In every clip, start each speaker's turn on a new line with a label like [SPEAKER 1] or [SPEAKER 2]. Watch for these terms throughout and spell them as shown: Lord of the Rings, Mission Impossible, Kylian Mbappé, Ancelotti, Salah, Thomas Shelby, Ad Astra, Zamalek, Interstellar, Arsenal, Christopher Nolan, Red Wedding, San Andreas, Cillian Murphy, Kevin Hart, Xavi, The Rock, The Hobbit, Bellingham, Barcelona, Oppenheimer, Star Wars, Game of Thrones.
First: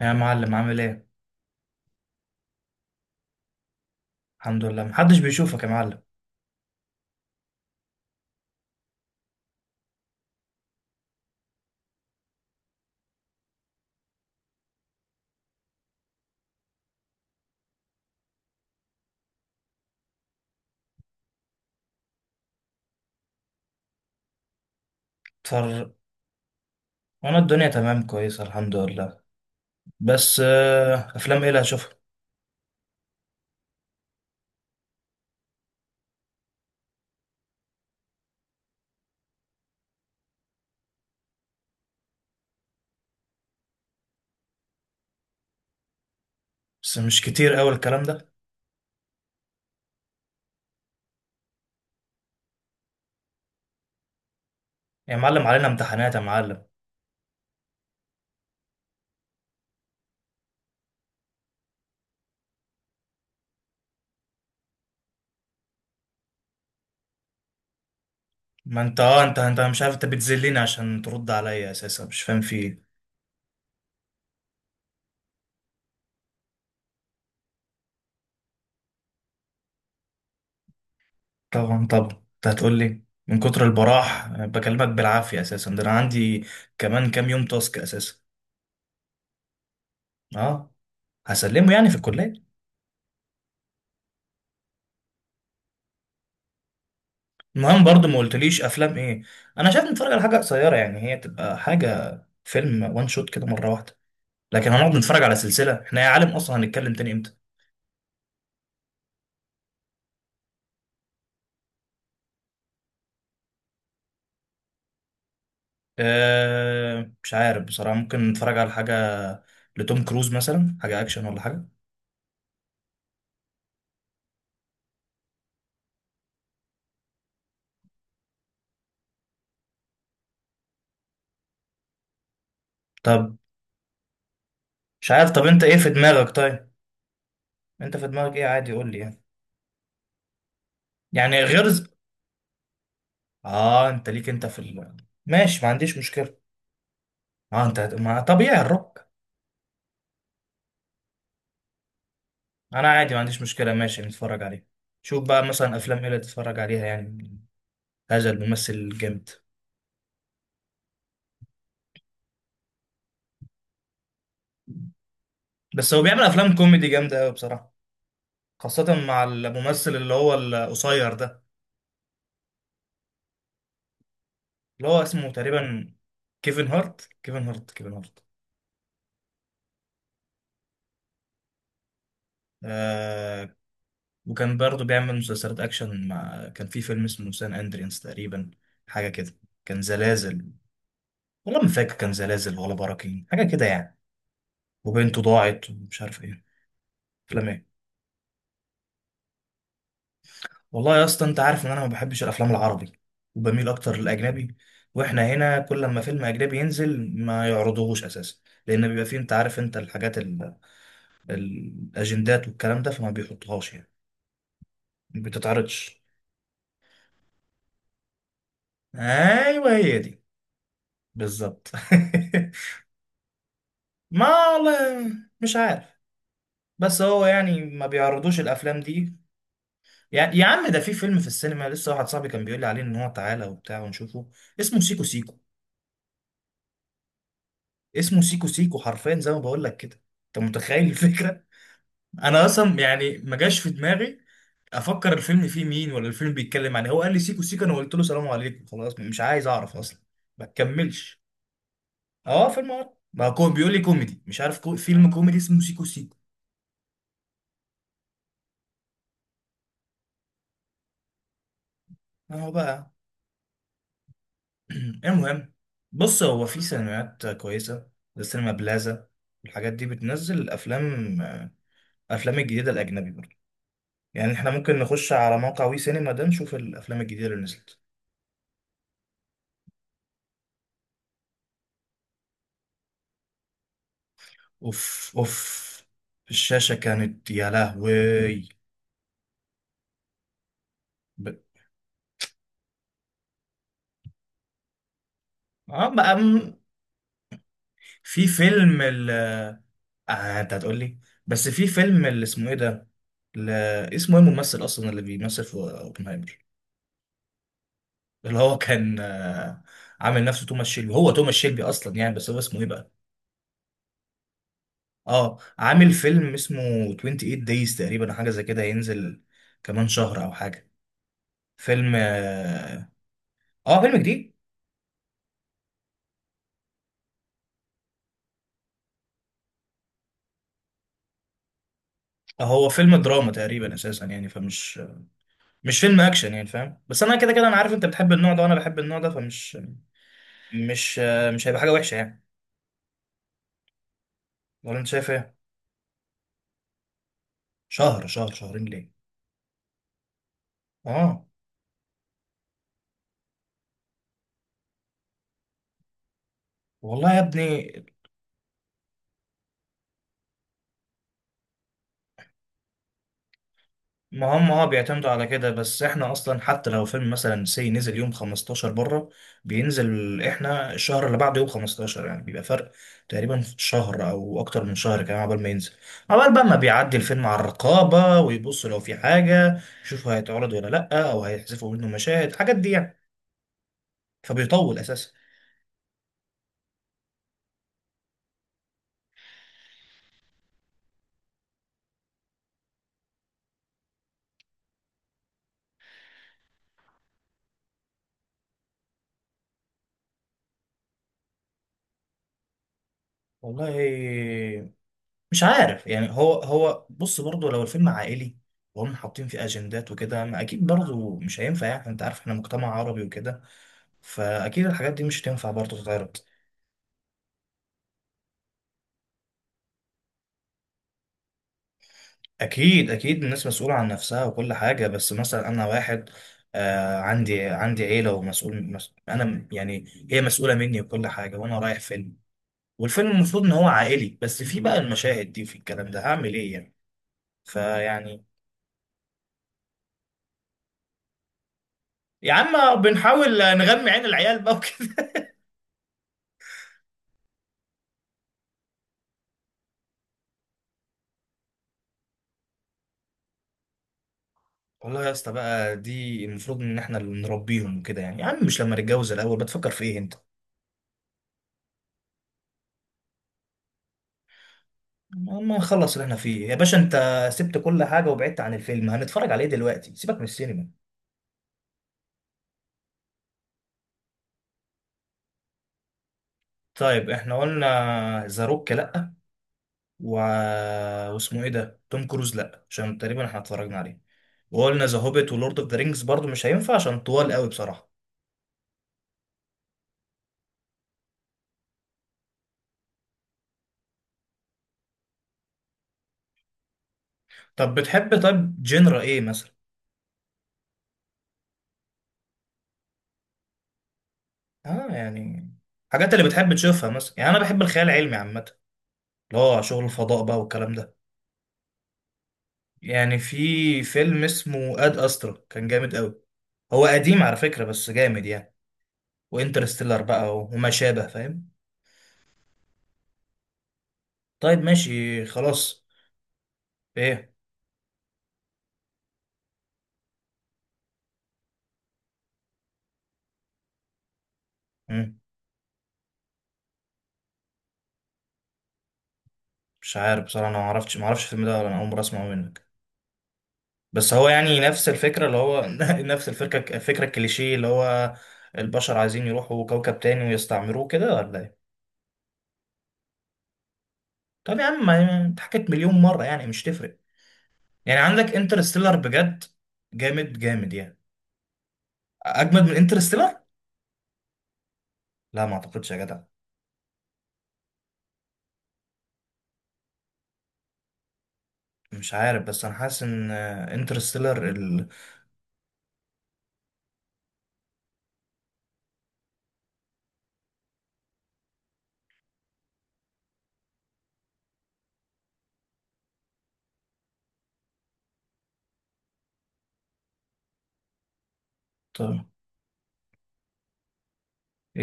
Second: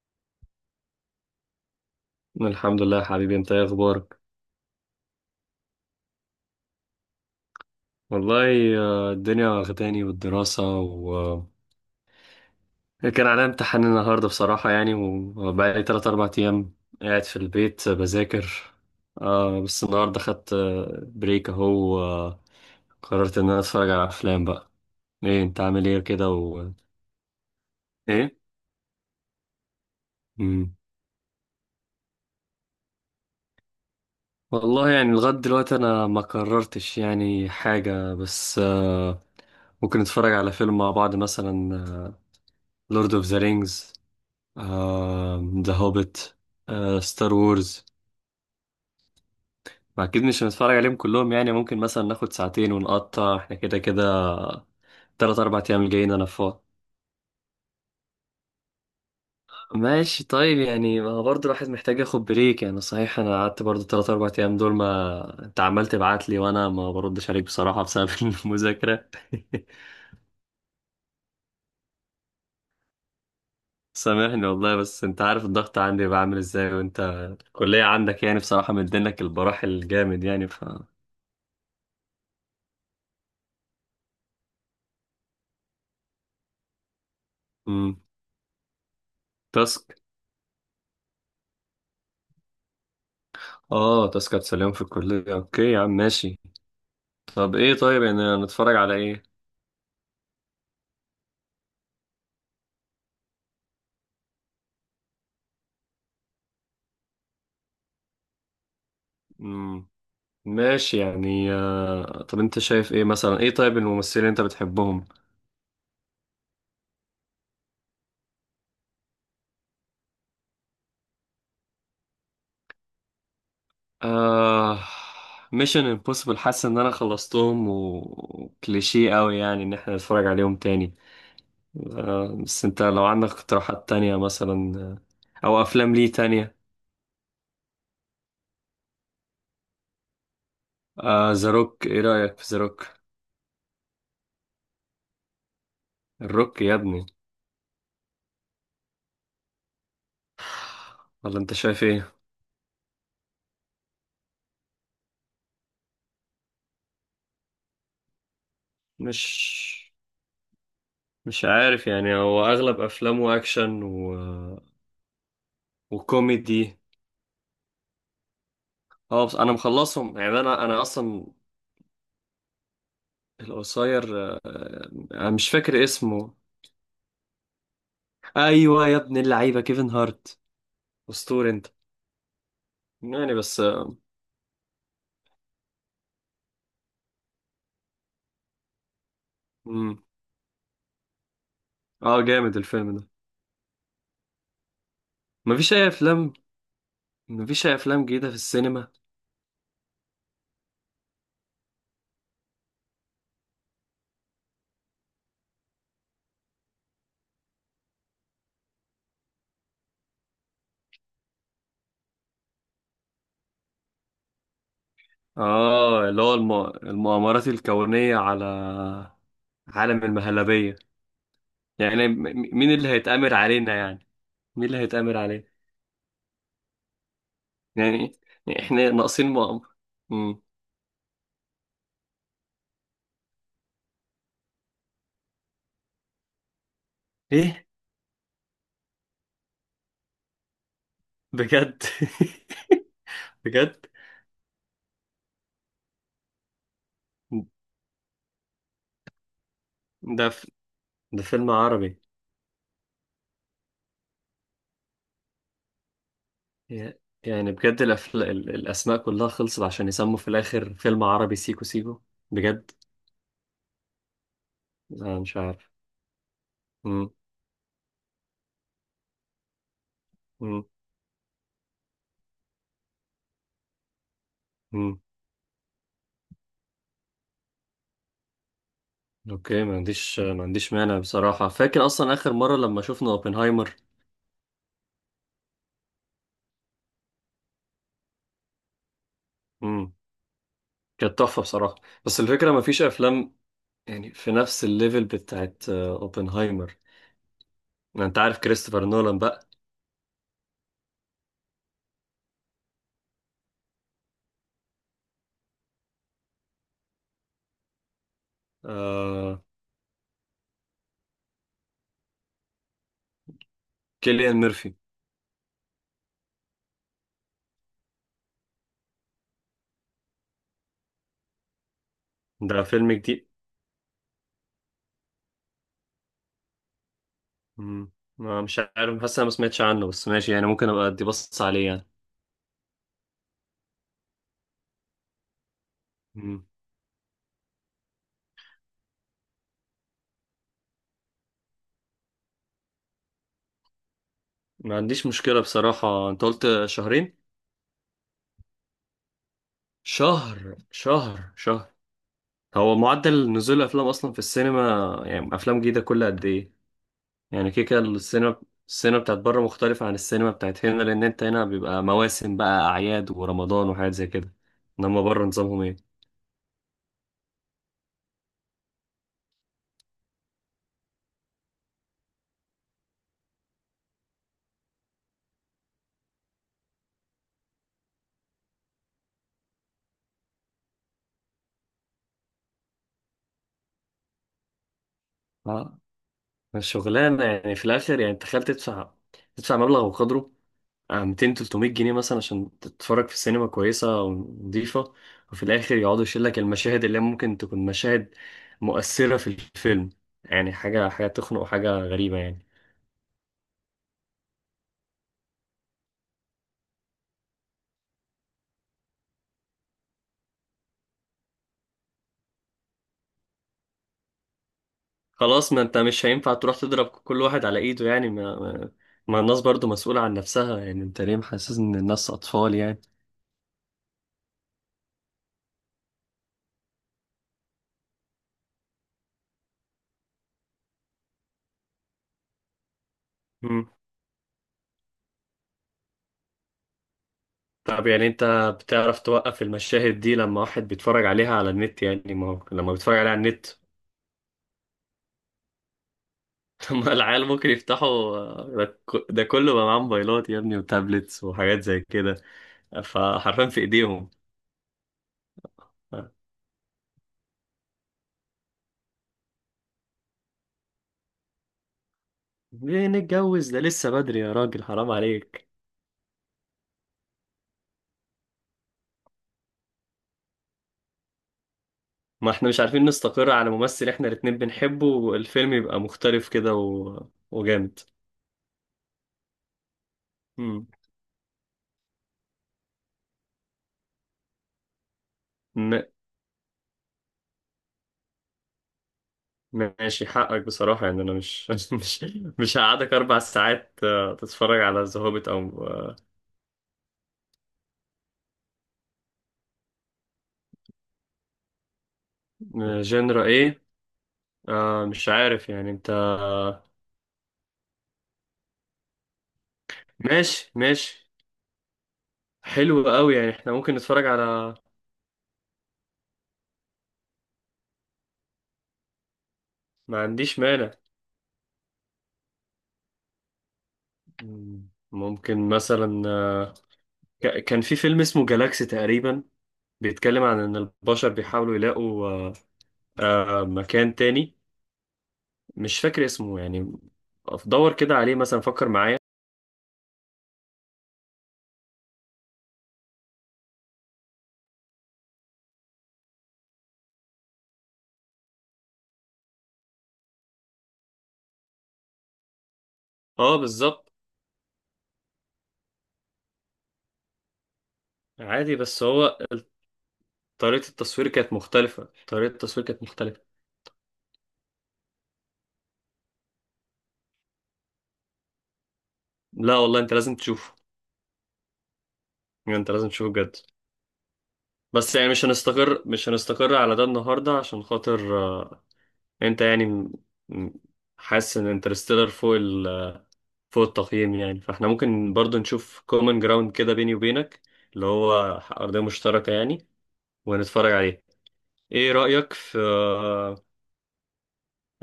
[SPEAKER 1] يا معلم، عامل ايه؟
[SPEAKER 2] الحمد لله يا حبيبي، انت ايه اخبارك؟
[SPEAKER 1] الحمد لله، محدش بيشوفك يا معلم.
[SPEAKER 2] والله. الدنيا واخداني والدراسة و... كان عليا امتحان النهاردة بصراحة، يعني وبقالي تلات أربع أيام قاعد في البيت بذاكر. بس النهاردة خدت بريك أهو قررت إن أنا أتفرج على أفلام بقى. إيه أنت عامل
[SPEAKER 1] اتفرج.
[SPEAKER 2] إيه كده و...
[SPEAKER 1] وانا الدنيا تمام،
[SPEAKER 2] إيه؟
[SPEAKER 1] كويسة الحمد لله. بس
[SPEAKER 2] مم.
[SPEAKER 1] افلام ايه اللي هشوفها؟
[SPEAKER 2] والله يعني لغاية دلوقتي أنا ما قررتش يعني حاجة بس ممكن نتفرج على فيلم مع بعض مثلا، لورد أوف ذا رينجز، ذا هوبيت،
[SPEAKER 1] بس مش
[SPEAKER 2] ستار
[SPEAKER 1] كتير قوي
[SPEAKER 2] وورز.
[SPEAKER 1] الكلام ده.
[SPEAKER 2] اكيد مش هنتفرج عليهم كلهم، يعني ممكن مثلا ناخد ساعتين ونقطع احنا كده كده.
[SPEAKER 1] يا
[SPEAKER 2] تلات
[SPEAKER 1] معلم
[SPEAKER 2] اربع
[SPEAKER 1] علينا
[SPEAKER 2] ايام الجايين
[SPEAKER 1] امتحانات يا
[SPEAKER 2] انا فاضي.
[SPEAKER 1] معلم.
[SPEAKER 2] ماشي طيب، يعني ما هو برضه الواحد محتاج ياخد بريك، يعني صحيح انا قعدت برضه تلات اربع ايام دول ما... انت عمال تبعت لي وانا ما بردش عليك بصراحة بسبب
[SPEAKER 1] ما انت
[SPEAKER 2] المذاكرة.
[SPEAKER 1] انت مش عارف، انت بتذلني عشان ترد عليا اساسا، مش فاهم في ايه.
[SPEAKER 2] سامحني والله، بس انت عارف الضغط عندي بيبقى عامل ازاي، وانت الكلية عندك، يعني بصراحة مدينك البراح الجامد يعني ف...
[SPEAKER 1] طبعا طبعا. انت هتقول لي من كتر البراح أنا بكلمك بالعافية؟ اساسا ده انا عندي كمان كام يوم تاسك
[SPEAKER 2] مم.
[SPEAKER 1] اساسا.
[SPEAKER 2] تاسك.
[SPEAKER 1] اه، هسلمه يعني في الكلية.
[SPEAKER 2] اه تذكرة سلام في الكلية، اوكي يا عم ماشي. طب ايه
[SPEAKER 1] المهم
[SPEAKER 2] طيب،
[SPEAKER 1] برضو ما
[SPEAKER 2] يعني
[SPEAKER 1] قلتليش
[SPEAKER 2] نتفرج على
[SPEAKER 1] افلام ايه.
[SPEAKER 2] ايه؟
[SPEAKER 1] انا شايف نتفرج على حاجه قصيره، يعني هي تبقى حاجه، فيلم وان شوت كده مره واحده. لكن هنقعد نتفرج على سلسله احنا يا عالم؟ اصلا هنتكلم تاني امتى؟
[SPEAKER 2] مم. ماشي يعني. طب انت شايف ايه مثلا؟ ايه طيب، الممثلين اللي انت بتحبهم؟
[SPEAKER 1] أه، مش عارف بصراحه، ممكن نتفرج على حاجه لتوم كروز مثلا، حاجه اكشن ولا حاجه.
[SPEAKER 2] آه... ميشن امبوسيبل، حاسس ان انا خلصتهم وكليشيه قوي، يعني ان احنا نتفرج عليهم تاني. بس انت لو عندك
[SPEAKER 1] طب
[SPEAKER 2] اقتراحات تانية مثلا.
[SPEAKER 1] مش عارف، طب
[SPEAKER 2] او
[SPEAKER 1] انت ايه في
[SPEAKER 2] افلام ليه
[SPEAKER 1] دماغك
[SPEAKER 2] تانية.
[SPEAKER 1] طيب؟ انت في دماغك ايه؟ عادي قول لي يعني. يعني
[SPEAKER 2] ذا
[SPEAKER 1] غير
[SPEAKER 2] روك، ايه رأيك في ذا روك؟
[SPEAKER 1] اه، انت ليك، انت ماشي، ما عنديش مشكله.
[SPEAKER 2] الروك يا ابني.
[SPEAKER 1] اه، انت ما طبيعي الروك.
[SPEAKER 2] ولا انت شايف ايه؟
[SPEAKER 1] انا عادي ما عنديش مشكله، ماشي نتفرج عليه. شوف بقى مثلا افلام ايه اللي تتفرج عليها يعني. هذا الممثل جامد.
[SPEAKER 2] مش مش عارف، يعني هو اغلب افلامه اكشن و...
[SPEAKER 1] بس هو بيعمل افلام
[SPEAKER 2] وكوميدي.
[SPEAKER 1] كوميدي جامده قوي بصراحه، خاصه مع
[SPEAKER 2] اه بس انا
[SPEAKER 1] الممثل اللي
[SPEAKER 2] مخلصهم،
[SPEAKER 1] هو
[SPEAKER 2] يعني انا
[SPEAKER 1] القصير
[SPEAKER 2] اصلا.
[SPEAKER 1] ده،
[SPEAKER 2] القصير.
[SPEAKER 1] اللي هو
[SPEAKER 2] انا
[SPEAKER 1] اسمه
[SPEAKER 2] مش فاكر
[SPEAKER 1] تقريبا
[SPEAKER 2] اسمه.
[SPEAKER 1] كيفن هارت، كيفن هارت، كيفن هارت
[SPEAKER 2] ايوه يا ابن اللعيبه، كيفن هارت. اسطوري انت. يعني
[SPEAKER 1] آه
[SPEAKER 2] بس.
[SPEAKER 1] وكان برضه بيعمل مسلسلات اكشن، مع كان في فيلم اسمه سان اندريانس تقريبا، حاجه كده. كان
[SPEAKER 2] مم.
[SPEAKER 1] زلازل، والله ما فاكر كان
[SPEAKER 2] اه جامد
[SPEAKER 1] زلازل ولا
[SPEAKER 2] الفيلم ده.
[SPEAKER 1] براكين، حاجه كده يعني. وبنته ضاعت
[SPEAKER 2] مفيش اي
[SPEAKER 1] ومش عارف
[SPEAKER 2] افلام.
[SPEAKER 1] ايه. افلام
[SPEAKER 2] مفيش
[SPEAKER 1] ايه؟
[SPEAKER 2] اي افلام جديده في السينما.
[SPEAKER 1] والله يا اسطى، انت عارف ان انا ما بحبش الافلام العربي، وبميل اكتر للاجنبي. واحنا هنا كل ما فيلم اجنبي ينزل ما يعرضوهوش اساسا، لان بيبقى فيه، انت عارف انت الاجندات والكلام ده، فما بيحطهاش يعني. ما بتتعرضش.
[SPEAKER 2] اه اللي هو المؤامرات الكونيه على
[SPEAKER 1] ايوه هي
[SPEAKER 2] عالم
[SPEAKER 1] دي.
[SPEAKER 2] المهلبيه.
[SPEAKER 1] بالظبط.
[SPEAKER 2] يعني مين اللي هيتأمر علينا؟ يعني
[SPEAKER 1] ما
[SPEAKER 2] مين اللي
[SPEAKER 1] والله
[SPEAKER 2] هيتأمر علينا؟
[SPEAKER 1] مش عارف، بس هو يعني ما
[SPEAKER 2] يعني،
[SPEAKER 1] بيعرضوش
[SPEAKER 2] يعني
[SPEAKER 1] الافلام
[SPEAKER 2] احنا
[SPEAKER 1] دي.
[SPEAKER 2] ناقصين مؤامرة.
[SPEAKER 1] يعني
[SPEAKER 2] مم.
[SPEAKER 1] يا عم، ده في فيلم في السينما لسه، واحد صاحبي كان بيقول لي عليه ان هو تعالى وبتاع ونشوفه. اسمه سيكو سيكو.
[SPEAKER 2] ايه.
[SPEAKER 1] اسمه سيكو سيكو حرفيا، زي ما بقول لك كده. انت متخيل الفكره؟
[SPEAKER 2] بجد.
[SPEAKER 1] انا اصلا يعني ما جاش في
[SPEAKER 2] بجد.
[SPEAKER 1] دماغي افكر الفيلم فيه مين ولا الفيلم بيتكلم عن إيه. هو قال لي سيكو سيكو، انا قلت له سلام عليكم، خلاص مش عايز اعرف اصلا.
[SPEAKER 2] ده
[SPEAKER 1] ما
[SPEAKER 2] ف...
[SPEAKER 1] تكملش.
[SPEAKER 2] ده فيلم عربي.
[SPEAKER 1] اه فيلم عربي. ما هو بيقول لي كوميدي، مش عارف فيلم كوميدي اسمه سيكو سيكو.
[SPEAKER 2] ي- يعني بجد الأسماء كلها خلصت عشان يسموا في الآخر فيلم عربي سيكو سيكو؟
[SPEAKER 1] اهو
[SPEAKER 2] بجد.
[SPEAKER 1] بقى.
[SPEAKER 2] أنا مش
[SPEAKER 1] المهم،
[SPEAKER 2] عارف.
[SPEAKER 1] بص هو في
[SPEAKER 2] مم.
[SPEAKER 1] سينمات كويسه زي سينما بلازا. الحاجات دي بتنزل
[SPEAKER 2] مم.
[SPEAKER 1] افلام الجديده الاجنبي برضه. يعني احنا ممكن
[SPEAKER 2] مم.
[SPEAKER 1] نخش على موقع وي سينما ده، نشوف الافلام الجديده اللي نزلت.
[SPEAKER 2] أوكي، ما عنديش مانع بصراحة، فاكر أصلا آخر مرة لما شفنا أوبنهايمر.
[SPEAKER 1] اوف اوف، الشاشه كانت يا لهوي.
[SPEAKER 2] مم. كانت
[SPEAKER 1] ب...
[SPEAKER 2] تحفة بصراحة. بس الفكرة ما فيش أفلام يعني في نفس الليفل بتاعت
[SPEAKER 1] اه بقى،
[SPEAKER 2] أوبنهايمر. أنت
[SPEAKER 1] في
[SPEAKER 2] عارف
[SPEAKER 1] فيلم
[SPEAKER 2] كريستوفر
[SPEAKER 1] ال...
[SPEAKER 2] نولان بقى.
[SPEAKER 1] آه انت هتقول لي، بس في فيلم اللي اسمه ايه ده، ل... اسمه ايه الممثل اصلا اللي بيمثل في اوبنهايمر، اللي هو كان
[SPEAKER 2] آه...
[SPEAKER 1] عامل نفسه توماس شيلبي. هو توماس شيلبي اصلا يعني، بس هو اسمه ايه بقى؟
[SPEAKER 2] كيليان ميرفي.
[SPEAKER 1] اه، عامل فيلم اسمه 28 دايز تقريبا، أو حاجه زي كده، هينزل كمان شهر او حاجه. فيلم
[SPEAKER 2] ده
[SPEAKER 1] آه،
[SPEAKER 2] فيلم جديد.
[SPEAKER 1] اه، فيلم جديد.
[SPEAKER 2] مم. ما مش عارف، حاسس انا ما سمعتش عنه، بس ماشي يعني ممكن ابقى ادي بص عليه يعني.
[SPEAKER 1] هو فيلم دراما تقريبا اساسا يعني، فمش مش فيلم اكشن
[SPEAKER 2] مم.
[SPEAKER 1] يعني، فاهم؟ بس انا كده كده انا عارف انت بتحب النوع ده وانا بحب النوع ده، فمش مش مش هيبقى حاجه وحشه يعني.
[SPEAKER 2] ما
[SPEAKER 1] ولا انت
[SPEAKER 2] عنديش
[SPEAKER 1] شايف ايه؟
[SPEAKER 2] مشكلة بصراحة، انت قلت شهرين.
[SPEAKER 1] شهر، شهر، شهرين ليه؟
[SPEAKER 2] شهر،
[SPEAKER 1] اه.
[SPEAKER 2] شهر، شهر. هو معدل نزول الافلام اصلا في السينما، يعني افلام جديدة كل قد ايه؟
[SPEAKER 1] والله يا
[SPEAKER 2] يعني
[SPEAKER 1] ابني،
[SPEAKER 2] كيكا. السينما، السينما بتاعت بره مختلفة عن السينما بتاعت هنا، لان انت هنا بيبقى مواسم بقى، اعياد ورمضان وحاجات زي كده.
[SPEAKER 1] ما هم
[SPEAKER 2] انما
[SPEAKER 1] بيعتمدوا
[SPEAKER 2] بره
[SPEAKER 1] على كده،
[SPEAKER 2] نظامهم
[SPEAKER 1] بس احنا اصلا حتى لو فيلم مثلا سي نزل يوم 15 بره، بينزل احنا الشهر اللي بعده يوم 15، يعني بيبقى فرق تقريبا شهر او اكتر من شهر كمان عبال ما ينزل، عبال بقى ما بيعدي الفيلم على الرقابة ويبصوا لو في حاجة، يشوفوا هيتعرض ولا لأ، او هيحذفوا منه مشاهد، الحاجات دي يعني، فبيطول اساسا.
[SPEAKER 2] ايه الشغلانة يعني في الآخر؟ يعني تخيل تدفع مبلغ وقدره 200 300 جنيه مثلا عشان تتفرج في سينما كويسة ونظيفة، وفي الآخر يقعدوا يشيل لك المشاهد اللي ممكن تكون مشاهد مؤثرة في الفيلم. يعني حاجة تخنق وحاجة غريبة يعني.
[SPEAKER 1] والله مش عارف يعني، هو بص برضه لو الفيلم عائلي وهم حاطين فيه اجندات وكده، ما اكيد برضه مش هينفع. يعني انت عارف احنا مجتمع عربي وكده، فاكيد الحاجات دي مش هتنفع
[SPEAKER 2] خلاص، ما أنت
[SPEAKER 1] برضه
[SPEAKER 2] مش
[SPEAKER 1] تتعرض.
[SPEAKER 2] هينفع تروح تضرب كل واحد على إيده. يعني ما الناس برضو مسؤولة عن نفسها، يعني أنت ليه محسس إن الناس أطفال؟ يعني
[SPEAKER 1] اكيد اكيد الناس مسؤوله عن نفسها وكل حاجه، بس مثلا انا واحد عندي عيله ومسؤول، انا يعني هي مسؤوله مني وكل حاجه، وانا رايح فيلم والفيلم المفروض ان هو عائلي، بس في بقى المشاهد دي، في الكلام ده، هعمل ايه يعني؟
[SPEAKER 2] طب، يعني
[SPEAKER 1] فيعني،
[SPEAKER 2] انت بتعرف توقف المشاهد دي لما واحد بيتفرج عليها على النت؟ يعني ما
[SPEAKER 1] يا
[SPEAKER 2] هو لما
[SPEAKER 1] عم
[SPEAKER 2] بيتفرج عليها على
[SPEAKER 1] بنحاول
[SPEAKER 2] النت...
[SPEAKER 1] نغمي عين العيال بقى وكده.
[SPEAKER 2] لما العيال ممكن يفتحوا. ده كله بقى معاه موبايلات يا ابني وتابلتس وحاجات زي كده، فحرفيا في ايديهم.
[SPEAKER 1] والله يا اسطى بقى،
[SPEAKER 2] ف-
[SPEAKER 1] دي المفروض ان احنا اللي نربيهم وكده يعني. يا عم مش لما نتجوز الاول، بتفكر في ايه انت؟
[SPEAKER 2] ليه نتجوز؟ ده لسه بدري يا راجل، حرام عليك.
[SPEAKER 1] اما نخلص اللي احنا فيه يا باشا. انت سبت كل حاجة وبعدت عن الفيلم، هنتفرج عليه دلوقتي، سيبك من السينما.
[SPEAKER 2] ما احنا مش عارفين نستقر على ممثل احنا الاتنين بنحبه، والفيلم يبقى مختلف كده و...
[SPEAKER 1] طيب احنا
[SPEAKER 2] وجامد.
[SPEAKER 1] قلنا ذا روك لا، و... واسمه ايه ده، توم كروز لا عشان تقريبا احنا اتفرجنا عليه. وقلنا ذا هوبيت ولورد اوف ذا
[SPEAKER 2] مم.
[SPEAKER 1] رينجز برضو مش هينفع عشان طوال قوي بصراحة.
[SPEAKER 2] ماشي حقك بصراحة، يعني أنا مش مش هقعدك 4 ساعات تتفرج على ذا هوبيت أو...
[SPEAKER 1] طب بتحب طيب جنرا ايه مثلا؟
[SPEAKER 2] جنرا إيه؟
[SPEAKER 1] اه
[SPEAKER 2] مش عارف
[SPEAKER 1] يعني
[SPEAKER 2] يعني أنت.
[SPEAKER 1] حاجات اللي بتحب تشوفها مثلا يعني، انا بحب الخيال العلمي عامة، اللي هو شغل الفضاء بقى
[SPEAKER 2] ماشي
[SPEAKER 1] والكلام ده.
[SPEAKER 2] ماشي، حلو قوي
[SPEAKER 1] يعني
[SPEAKER 2] يعني، إحنا ممكن
[SPEAKER 1] في
[SPEAKER 2] نتفرج
[SPEAKER 1] فيلم
[SPEAKER 2] على...
[SPEAKER 1] اسمه اد استرا كان جامد قوي. هو قديم على فكرة بس جامد يعني.
[SPEAKER 2] ما
[SPEAKER 1] وانترستيلر بقى
[SPEAKER 2] عنديش
[SPEAKER 1] وما
[SPEAKER 2] مانع.
[SPEAKER 1] شابه، فاهم؟ طيب ماشي
[SPEAKER 2] ممكن
[SPEAKER 1] خلاص.
[SPEAKER 2] مثلا
[SPEAKER 1] ايه.
[SPEAKER 2] كان في فيلم اسمه جالاكسي تقريبا، بيتكلم عن إن البشر بيحاولوا يلاقوا مكان تاني.
[SPEAKER 1] مم.
[SPEAKER 2] مش فاكر اسمه يعني. دور كده عليه مثلا، فكر معايا.
[SPEAKER 1] مش عارف بصراحة، انا ما اعرفش الفيلم ده، ولا انا اول مرة اسمعه منك. بس هو يعني نفس الفكرة اللي هو نفس الفكرة الكليشيه، اللي هو البشر عايزين يروحوا كوكب تاني ويستعمروه كده، ولا ايه؟
[SPEAKER 2] اه بالظبط.
[SPEAKER 1] طب يا عم، اتحكت مليون مرة يعني، مش تفرق. يعني عندك
[SPEAKER 2] عادي، بس
[SPEAKER 1] انترستيلر
[SPEAKER 2] هو
[SPEAKER 1] بجد، جامد
[SPEAKER 2] طريقة
[SPEAKER 1] جامد يعني.
[SPEAKER 2] التصوير كانت مختلفة، طريقة
[SPEAKER 1] اجمد
[SPEAKER 2] التصوير
[SPEAKER 1] من
[SPEAKER 2] كانت مختلفة.
[SPEAKER 1] انترستيلر؟ لا ما اعتقدش يا جدع.
[SPEAKER 2] لا والله، انت لازم تشوفه.
[SPEAKER 1] مش عارف
[SPEAKER 2] يعني
[SPEAKER 1] بس
[SPEAKER 2] انت
[SPEAKER 1] انا
[SPEAKER 2] لازم
[SPEAKER 1] حاسس
[SPEAKER 2] تشوفه
[SPEAKER 1] ان
[SPEAKER 2] بجد.
[SPEAKER 1] انترستيلر.
[SPEAKER 2] بس يعني مش هنستقر على ده النهاردة عشان خاطر انت يعني م- حاسس ان انترستيلر فوق التقييم، يعني فاحنا ممكن برضو نشوف كومن جراوند كده بيني وبينك، اللي هو أرضية مشتركة يعني، ونتفرج عليه. ايه
[SPEAKER 1] طب
[SPEAKER 2] رأيك في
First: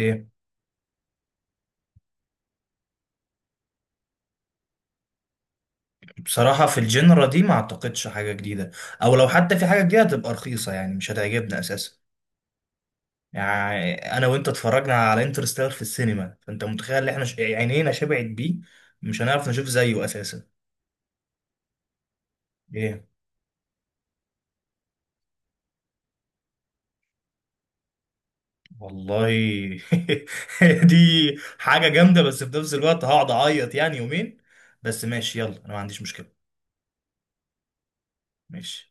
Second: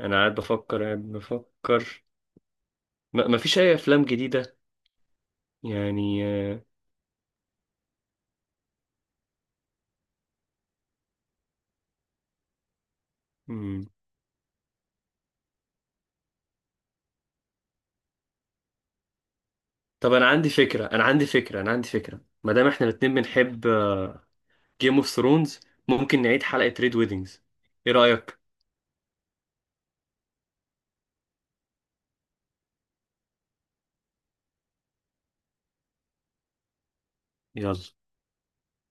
[SPEAKER 2] انا قاعد بفكر. ما مفيش اي افلام جديدة يعني.
[SPEAKER 1] بصراحة في الجنرا دي ما اعتقدش حاجة جديدة، او لو حتى في حاجة جديدة تبقى رخيصة يعني مش هتعجبنا اساسا.
[SPEAKER 2] آه،
[SPEAKER 1] يعني انا وانت اتفرجنا على انترستيلر في السينما، فانت متخيل ان احنا عينينا شبعت بيه، مش هنعرف نشوف زيه
[SPEAKER 2] طب انا
[SPEAKER 1] اساسا.
[SPEAKER 2] عندي فكره، انا عندي فكره، انا عندي فكره، ما دام احنا
[SPEAKER 1] ايه
[SPEAKER 2] الاتنين بنحب جيم اوف ثرونز، ممكن نعيد حلقه ريد ويدنجز. ايه رايك؟
[SPEAKER 1] والله. دي حاجة جامدة بس في نفس الوقت هقعد اعيط يعني يومين. بس ماشي، يلا انا ما عنديش مشكلة.
[SPEAKER 2] يلا.
[SPEAKER 1] ماشي.